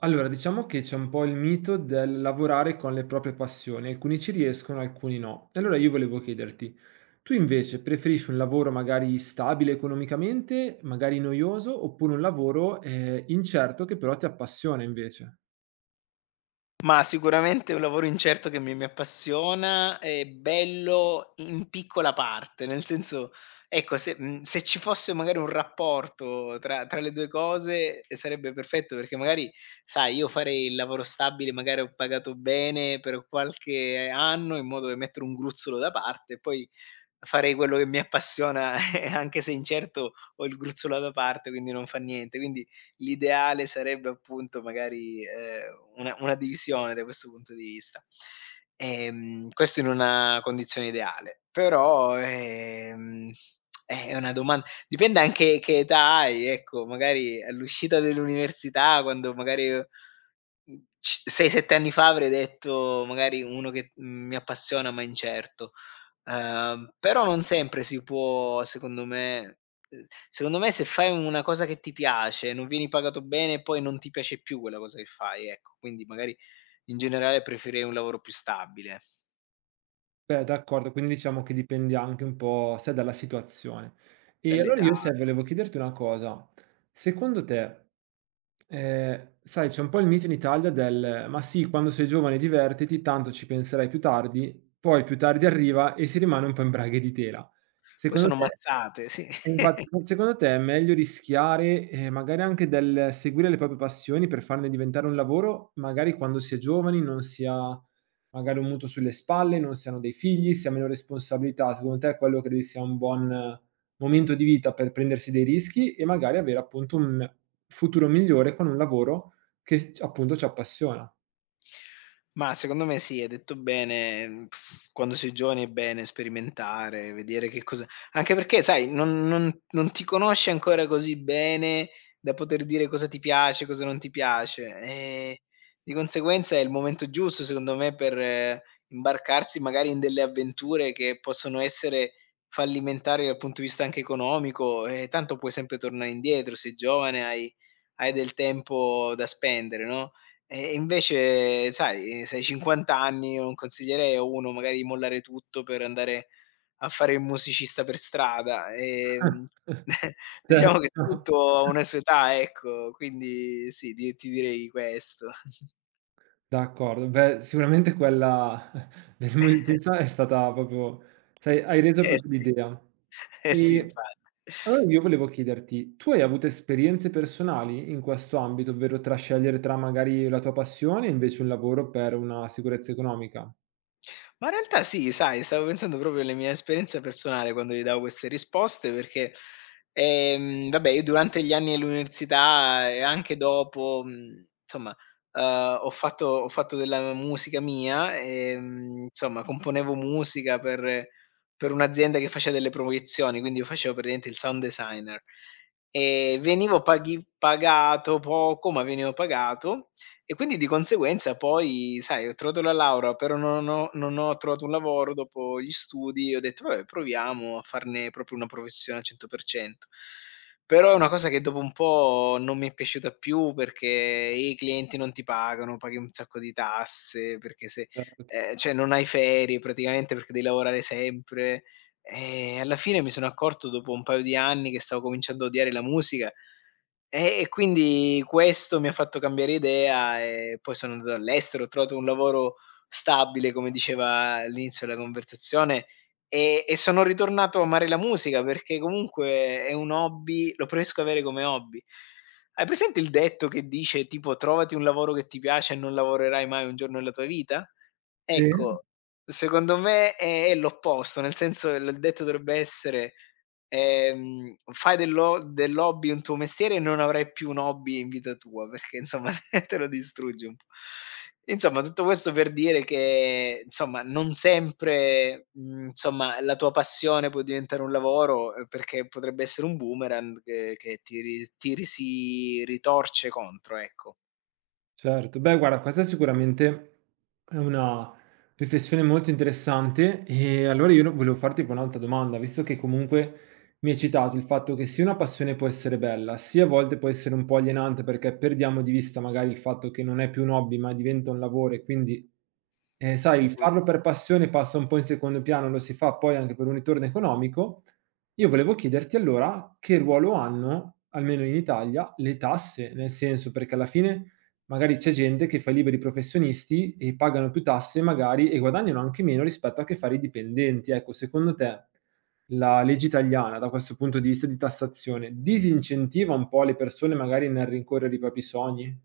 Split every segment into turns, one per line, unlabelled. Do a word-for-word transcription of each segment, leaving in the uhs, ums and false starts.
Allora, diciamo che c'è un po' il mito del lavorare con le proprie passioni, alcuni ci riescono, alcuni no. E allora io volevo chiederti, tu invece preferisci un lavoro magari stabile economicamente, magari noioso, oppure un lavoro eh, incerto che però ti appassiona invece?
Ma sicuramente è un lavoro incerto che mi mi appassiona, è bello in piccola parte, nel senso ecco se mhmm, se ci fosse magari un rapporto tra tra le due cose, ehm, sarebbe perfetto perché magari, sai, io farei il lavoro stabile, magari ho pagato bene per qualche anno in modo da mettere un gruzzolo da parte e poi farei quello che mi appassiona e anche se incerto ho il gruzzolo da parte, quindi non fa niente. Quindi l'ideale sarebbe appunto magari, ehm, una una divisione da questo punto di vista. Ehm, questo in una condizione ideale, però, ehm, è una doman dipende anche che età hai, ecco, magari all'uscita dell'università quando magari, mhmm, c sei, sette anni fa avrei detto magari uno che, mhmm, mi appassiona ma incerto. Ehm, però non sempre si può, secondo me ehm, secondo me se fai una cosa che ti piace, non vieni pagato bene, poi non ti piace più quella cosa che fai, ecco. Quindi magari in generale preferirei un lavoro più stabile,
Beh, d'accordo, quindi diciamo che dipende anche un po', sai, dalla situazione. E allora
dall'età.
sì, io, sai, volevo chiederti una cosa. Secondo te, eh, sai, c'è un po' il mito in Italia del ma sì, quando sei giovane divertiti, tanto ci penserai più tardi, poi più tardi arriva e si rimane un po' in braghe di tela.
Poi
Secondo
sono
te
mazzate, sì.
e infatti, ma secondo te è meglio rischiare, ehm, magari anche del seguire le proprie passioni per farne diventare un lavoro, magari quando si è giovani, non si ha magari un mutuo sulle spalle, non si hanno dei figli, si ha meno responsabilità. Secondo te quello credi sia un buon momento di vita per prendersi dei rischi e magari avere appunto un futuro migliore con un lavoro che s appunto ci appassiona?
Ma secondo me sì, hai detto bene. mhmm, Quando si è giovani è bene sperimentare, vedere che cosa, anche perché sai non non non ti conosci ancora così bene da poter dire cosa ti piace, cosa non ti piace, ehm, di conseguenza è il momento giusto secondo me per eh, imbarcarsi magari in delle avventure che possono essere fallimentari dal punto di vista anche economico, e tanto puoi sempre tornare indietro, sei giovane, hai hai del tempo da spendere, no? E invece sai, eh, se hai cinquanta anni io non consiglierei a uno magari di mollare tutto per andare a fare il musicista per strada, ehm, diciamo che
Certo.
tutto ha una sua età, ecco, quindi sì, di ti direi questo.
D'accordo. Beh, sicuramente quella del musicista è stata proprio sai, hai reso
Eh
proprio
sì.
l'idea.
Eh sì,
E
infatti.
allora io volevo chiederti, tu hai avuto esperienze personali in questo ambito, ovvero tra scegliere tra magari la tua passione e invece un lavoro per una sicurezza economica?
Ma in realtà sì, sai, stavo pensando proprio alla mia esperienza personale quando gli davo queste risposte perché, ehm, vabbè, io durante gli anni all'università e anche dopo, mhmm, insomma, uhm, ho fatto ho fatto della musica mia, ehm, insomma, componevo musica per per un'azienda che faceva delle proiezioni, quindi io facevo praticamente il sound designer. E venivo paghi pagato poco, ma venivo pagato, e quindi di conseguenza poi, sai, ho trovato la laurea, però non ho non ho trovato un lavoro dopo gli studi, ho detto: "Vabbè, proviamo a farne proprio una professione al cento per cento". Però è una cosa che dopo un po' non mi è piaciuta più perché i clienti non ti pagano, paghi un sacco di tasse, perché se
Certo.
ehm, cioè non hai ferie praticamente perché devi lavorare sempre. Ehm, alla fine mi sono accorto dopo un paio di anni che stavo cominciando a odiare la musica, e e quindi questo mi ha fatto cambiare idea e poi sono andato all'estero, ho trovato un lavoro stabile, come diceva all'inizio della conversazione, e e sono ritornato a amare la musica perché comunque è un hobby, lo preferisco avere come hobby. Hai presente il detto che dice tipo: "Trovati un lavoro che ti piace e non lavorerai mai un giorno della tua vita"?
Sì.
Ecco, secondo me è è l'opposto, nel senso il il detto dovrebbe essere, ehm: "Fai dell'ho dell'hobby un tuo mestiere e non avrai più un hobby in vita tua", perché insomma te lo distruggi un po'. Insomma, tutto questo per dire che, insomma, non sempre, mhmm, insomma, la tua passione può diventare un lavoro, ehm, perché potrebbe essere un boomerang che che ti ri ti ri si ritorce contro, ecco.
Certo. Beh guarda, questa sicuramente è una riflessione molto interessante, e allora io no volevo farti poi un'altra domanda, visto che comunque mi hai citato il fatto che sì una passione può essere bella, sì a volte può essere un po' alienante perché perdiamo di vista magari il fatto che non è più un hobby, ma diventa un lavoro e quindi, ehm, sai, il farlo per passione passa un po' in secondo piano, lo si fa poi anche per un ritorno economico. Io volevo chiederti allora che ruolo hanno, almeno in Italia, le tasse, nel senso perché alla fine magari c'è gente che fa i liberi professionisti e pagano più tasse magari e guadagnano anche meno rispetto a che fare i dipendenti. Ecco, secondo te la legge italiana, da questo punto di vista di tassazione, disincentiva un po' le persone magari nel rincorrere i propri sogni?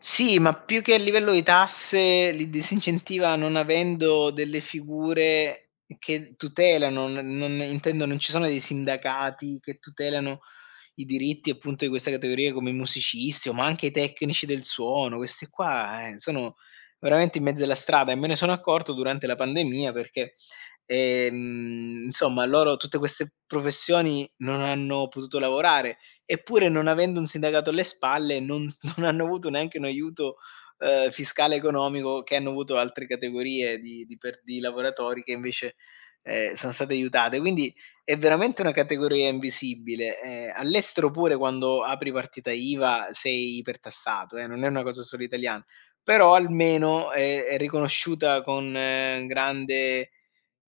Sì, ma più che a livello di tasse li disincentiva non avendo delle figure che tutelano, non non intendo non ci sono dei sindacati che tutelano i diritti appunto di questa categoria come i musicisti o ma anche i tecnici del suono. Questi qua, eh, sono veramente in mezzo alla strada e me ne sono accorto durante la pandemia perché, ehm, insomma loro, tutte queste professioni non hanno potuto lavorare. Eppure non avendo un sindacato alle spalle non s non hanno avuto neanche un aiuto, ehm, fiscale economico, che hanno avuto altre categorie di di per di lavoratori che invece, ehm, sono state aiutate. Quindi è veramente una categoria invisibile. Ehm, all'estero pure quando apri partita IVA sei ipertassato, eh, non è una cosa solo italiana, però almeno è è riconosciuta con eh, grande,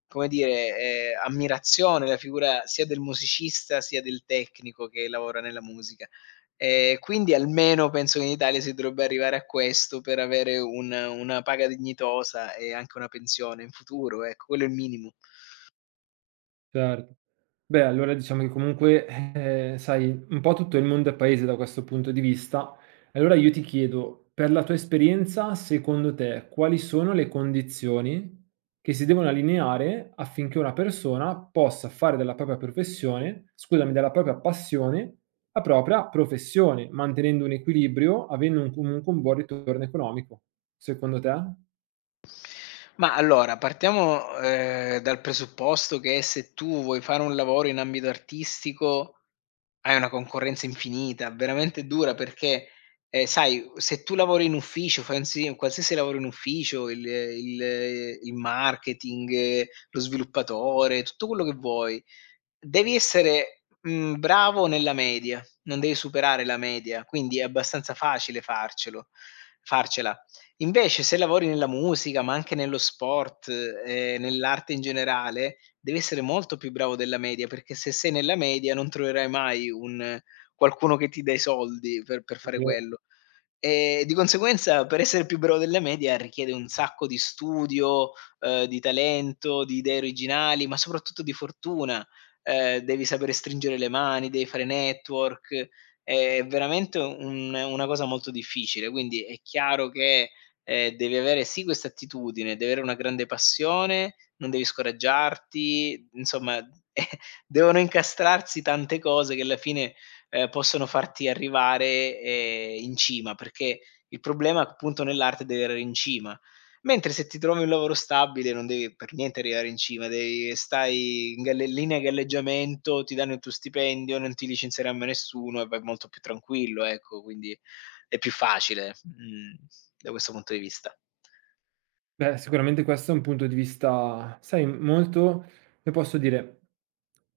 come dire, ehm, ammirazione la figura sia del musicista, sia del tecnico che lavora nella musica. Ehm, quindi almeno penso che in Italia si dovrebbe arrivare a questo per avere un una paga dignitosa e anche una pensione in futuro, ecco, quello è il minimo.
Certo. Beh, allora diciamo che comunque, eh, sai, un po' tutto il mondo è paese da questo punto di vista. Allora io ti chiedo, per la tua esperienza, secondo te, quali sono le condizioni che si devono allineare affinché una persona possa fare della propria professione, scusami, della propria passione, la propria professione, mantenendo un equilibrio, avendo un- comunque un buon ritorno economico, secondo te?
Ma allora partiamo, ehm, dal presupposto che se tu vuoi fare un lavoro in ambito artistico hai una concorrenza infinita, veramente dura perché, ehm, sai, se tu lavori in ufficio, fai un si un qualsiasi lavoro in ufficio, il il il marketing, eh, lo sviluppatore, tutto quello che vuoi, devi essere, mhmm, bravo nella media, non devi superare la media, quindi è abbastanza facile farcelo farcela. Invece se lavori nella musica, ma anche nello sport, ehm, nell'arte in generale, devi essere molto più bravo della media, perché se sei nella media non troverai mai un qualcuno che ti dà i soldi per per fare
Ovvero?
quello. Ehm, di conseguenza per essere più bravo della media richiede un sacco di studio, ehm, di talento, di idee originali, ma soprattutto di fortuna. Ehm, devi sapere stringere le mani, devi fare network, è veramente un una cosa molto difficile. Quindi è chiaro che, ehm, devi avere sì questa attitudine, devi avere una grande passione, non devi scoraggiarti, insomma, eh, devono incastrarsi tante cose che alla fine, ehm, possono farti arrivare, ehm, in cima, perché il problema appunto nell'arte è di arrivare in cima. Mentre se ti trovi un lavoro stabile non devi per niente arrivare in cima, devi stai in galle linea di galleggiamento, ti danno il tuo stipendio, non ti licenzierà mai nessuno e vai molto più tranquillo, ecco, quindi è più facile, mhmm, da questo punto di vista.
Beh, sicuramente questo è un punto di vista, sai, molto come posso dire,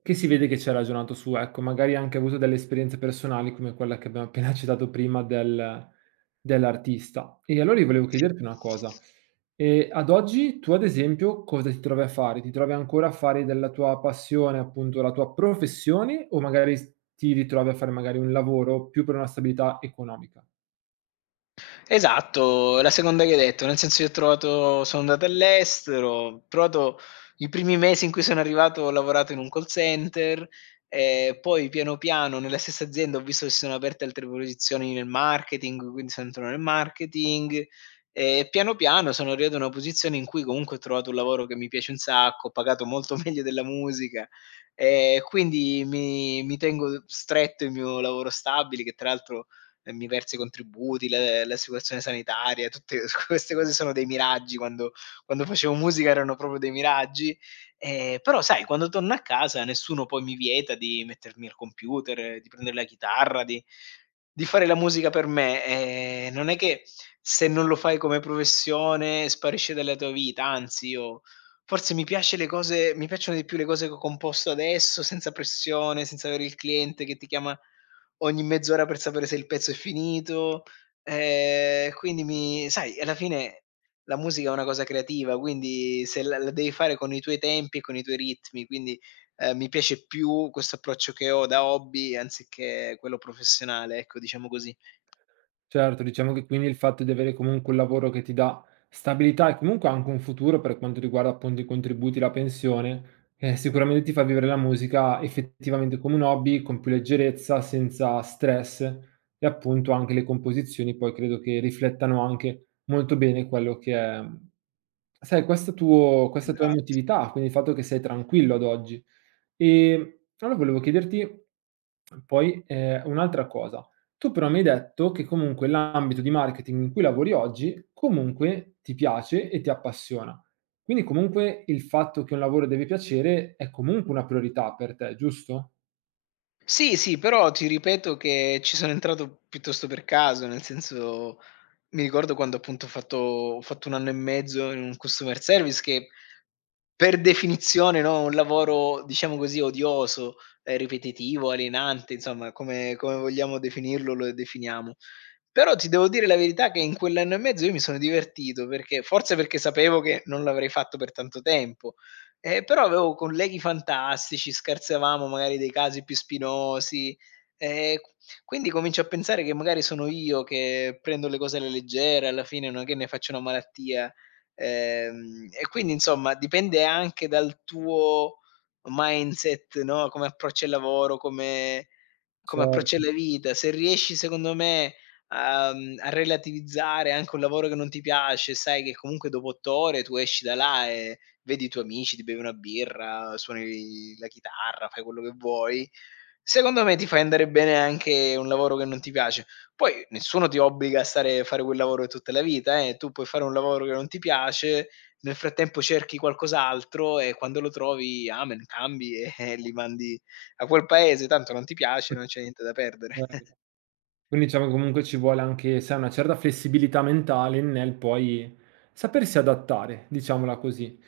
che si vede che ci ha ragionato su, ecco. Magari ha anche avuto delle esperienze personali come quella che abbiamo appena citato prima del dell'artista. E allora io volevo
Sì.
chiederti una cosa: ehm, ad oggi tu ad esempio cosa ti trovi a fare? Ti trovi ancora a fare della tua passione, appunto, la tua professione o magari s ti ritrovi a fare magari un lavoro più per una stabilità economica?
Esatto, la seconda che hai detto, nel senso io ho trovato sono andato all'estero, ho trovato. I primi mesi in cui sono arrivato ho lavorato in un call center, ehm, poi piano piano nella stessa azienda ho visto che si sono aperte altre posizioni nel marketing, quindi sono entrato nel marketing e piano piano sono arrivato a una posizione in cui comunque ho trovato un lavoro che mi piace un sacco, ho pagato molto meglio della musica, ehm, quindi mi mi tengo stretto il mio lavoro stabile che tra l'altro ehm, mi versa i contributi, le l'assicurazione sanitaria, tutte queste cose sono dei miraggi, quando quando facevo musica erano proprio dei miraggi. Ehm, però sai, quando torno a casa nessuno poi mi vieta di mettermi al computer, eh, di prendere la chitarra, di di fare la musica per me. Ehm, non è che se non lo fai come professione sparisce dalla tua vita, anzi io forse mi piace le cose mi piacciono di più le cose che ho composto adesso, senza pressione, senza avere il cliente che ti chiama ogni mezz'ora per sapere se il pezzo è finito, ehm, quindi mi sai, alla fine la musica è una cosa creativa, quindi se la la devi fare con i tuoi tempi e con i tuoi ritmi, quindi, ehm, mi piace più questo approccio che ho da hobby anziché quello professionale, ecco, diciamo così.
Certo, diciamo che quindi il fatto di avere comunque un lavoro che ti dà stabilità e comunque anche un futuro per quanto riguarda appunto i contributi, la pensione, eh, sicuramente ti fa vivere la musica effettivamente come un hobby, con più leggerezza, senza stress e appunto anche le composizioni poi credo che riflettano anche molto bene quello che è, sai, questo tuo, questa tua
Esatto.
emotività, quindi il fatto che sei tranquillo ad oggi. Ehm, allora volevo chiederti poi, ehm, un'altra cosa. Tu però mi hai detto che comunque l'ambito di marketing in cui lavori oggi, comunque ti piace e ti appassiona. Quindi comunque il fatto che un lavoro deve piacere è comunque una priorità per te, giusto?
Sì, sì, però ti ripeto che ci sono entrato piuttosto per caso, nel senso, mi ricordo quando appunto ho fatto ho fatto un anno e mezzo in un customer service che per definizione, no, un lavoro diciamo così odioso, ehm, ripetitivo, alienante, insomma come come vogliamo definirlo lo definiamo. Però ti devo dire la verità che in quell'anno e mezzo io mi sono divertito, perché forse perché sapevo che non l'avrei fatto per tanto tempo, ehm, però avevo colleghi fantastici, scherzavamo magari dei casi più spinosi, ehm, q quindi comincio a pensare che magari sono io che prendo le cose alla leggera, alla fine non è che ne faccio una malattia, ehm, e quindi insomma dipende anche dal tuo mindset, no, come approcci al lavoro, come come approcci
Certo,
alla vita. Se riesci secondo me a mhmm, a relativizzare anche un lavoro che non ti piace, sai che comunque dopo otto ore tu esci da là e vedi i tuoi amici, ti bevi una birra, suoni la chitarra, fai quello che vuoi. Secondo me ti fa andare bene anche un lavoro che non ti piace. Poi nessuno ti obbliga a stare a fare quel lavoro tutta la vita, eh, tu puoi fare un lavoro che non ti piace, nel frattempo cerchi qualcos'altro e quando lo trovi, amen, cambi e li mandi a quel paese, tanto non ti piace,
mh,
non c'è niente da perdere.
cer quindi diciamo che comunque ci vuole anche, sai, una certa flessibilità mentale nel poi sapersi adattare, diciamola così.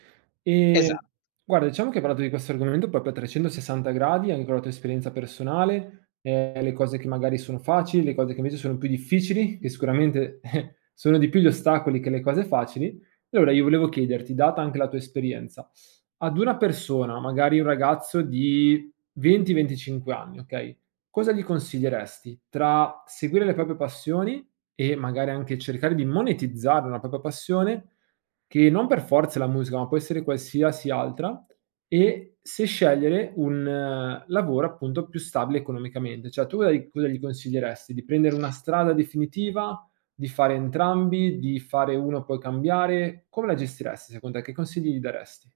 Esa
E guarda, diciamo che hai parlato di questo argomento proprio a trecentosessanta gradi, anche con la tua esperienza personale, eh, le cose che magari sono facili, le cose che invece sono più difficili, che sicuramente sono di più gli ostacoli che le cose facili. Allora io volevo chiederti, data anche la tua esperienza, ad una persona, magari un ragazzo di venti venticinque anni, ok? Cosa gli consiglieresti tra seguire le proprie passioni e magari anche cercare di monetizzare una propria passione, che non per forza è la musica, ma può essere qualsiasi altra, e se scegliere un eh, lavoro appunto più stabile economicamente? Cioè tu cosa gli cosa gli consiglieresti? Di prendere una strada definitiva, di fare entrambi, di fare uno e poi cambiare? Come la gestiresti secondo te? Che consigli gli daresti?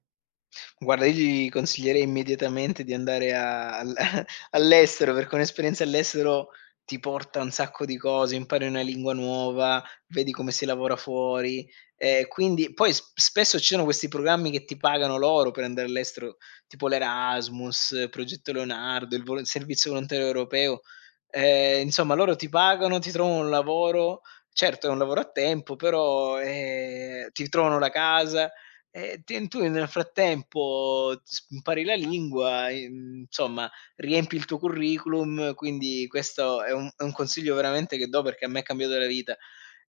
Guarda, io gli consiglierei immediatamente di andare a al all'estero, perché un'esperienza all'estero ti porta un sacco di cose, impari una lingua nuova, vedi come si lavora fuori. Ehm, quindi poi s spesso ci sono questi programmi che ti pagano loro per andare all'estero, tipo l'Erasmus, eh, Progetto Leonardo, il vol il servizio volontario europeo. Ehm, insomma loro ti pagano, ti trovano un lavoro, certo è un lavoro a tempo, però, ehm, ti trovano la casa. Ehm, ti tu nel frattempo s impari la lingua, ehm, insomma riempi il tuo curriculum, quindi questo è un è un consiglio veramente che do perché a me ha cambiato la vita.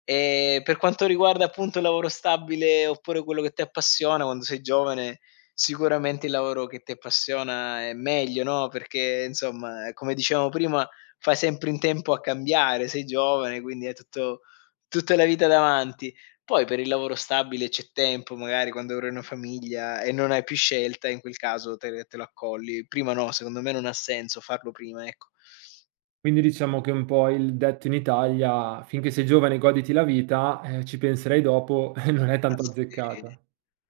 Ehm, per quanto riguarda appunto il lavoro stabile, oppure quello che ti appassiona quando sei giovane, sicuramente il lavoro che ti appassiona è meglio, no, perché insomma, come dicevamo prima, fai sempre in tempo a cambiare, sei giovane, quindi hai tutto tutta la vita davanti. Poi per il lavoro stabile c'è tempo, magari quando avrai una famiglia e non hai più scelta, in quel caso te te lo accolli. Prima no, secondo me non ha senso farlo prima, ecco.
Quindi diciamo che un po' il detto in Italia: "Finché sei giovane goditi la vita, ehm, ci penserai dopo", non è
Ma
tanto
sì,
azzeccata.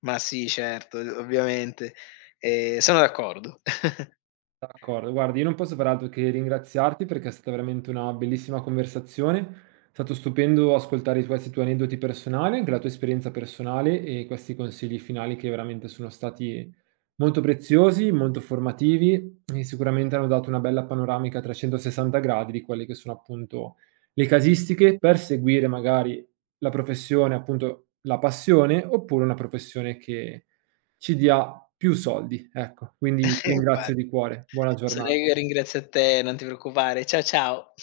ma sì, certo, uhm, ovviamente. Ehm, sono d'accordo.
D'accordo, guarda, io non posso far altro che ringraziarti perché è stata veramente una bellissima conversazione. È stato stupendo ascoltare i questi tuoi aneddoti personali, anche la tua esperienza personale e questi consigli finali che veramente sono stati molto preziosi, molto formativi e sicuramente hanno dato una bella panoramica a trecentosessanta gradi di quelle che sono appunto le casistiche per seguire magari la professione, appunto la passione, oppure una professione che ci dia più soldi, ecco. Quindi ti ringrazio
Infatti.
di cuore. Buona giorna
Sarei ringrazi a te, non ti preoccupare. Ciao, ciao.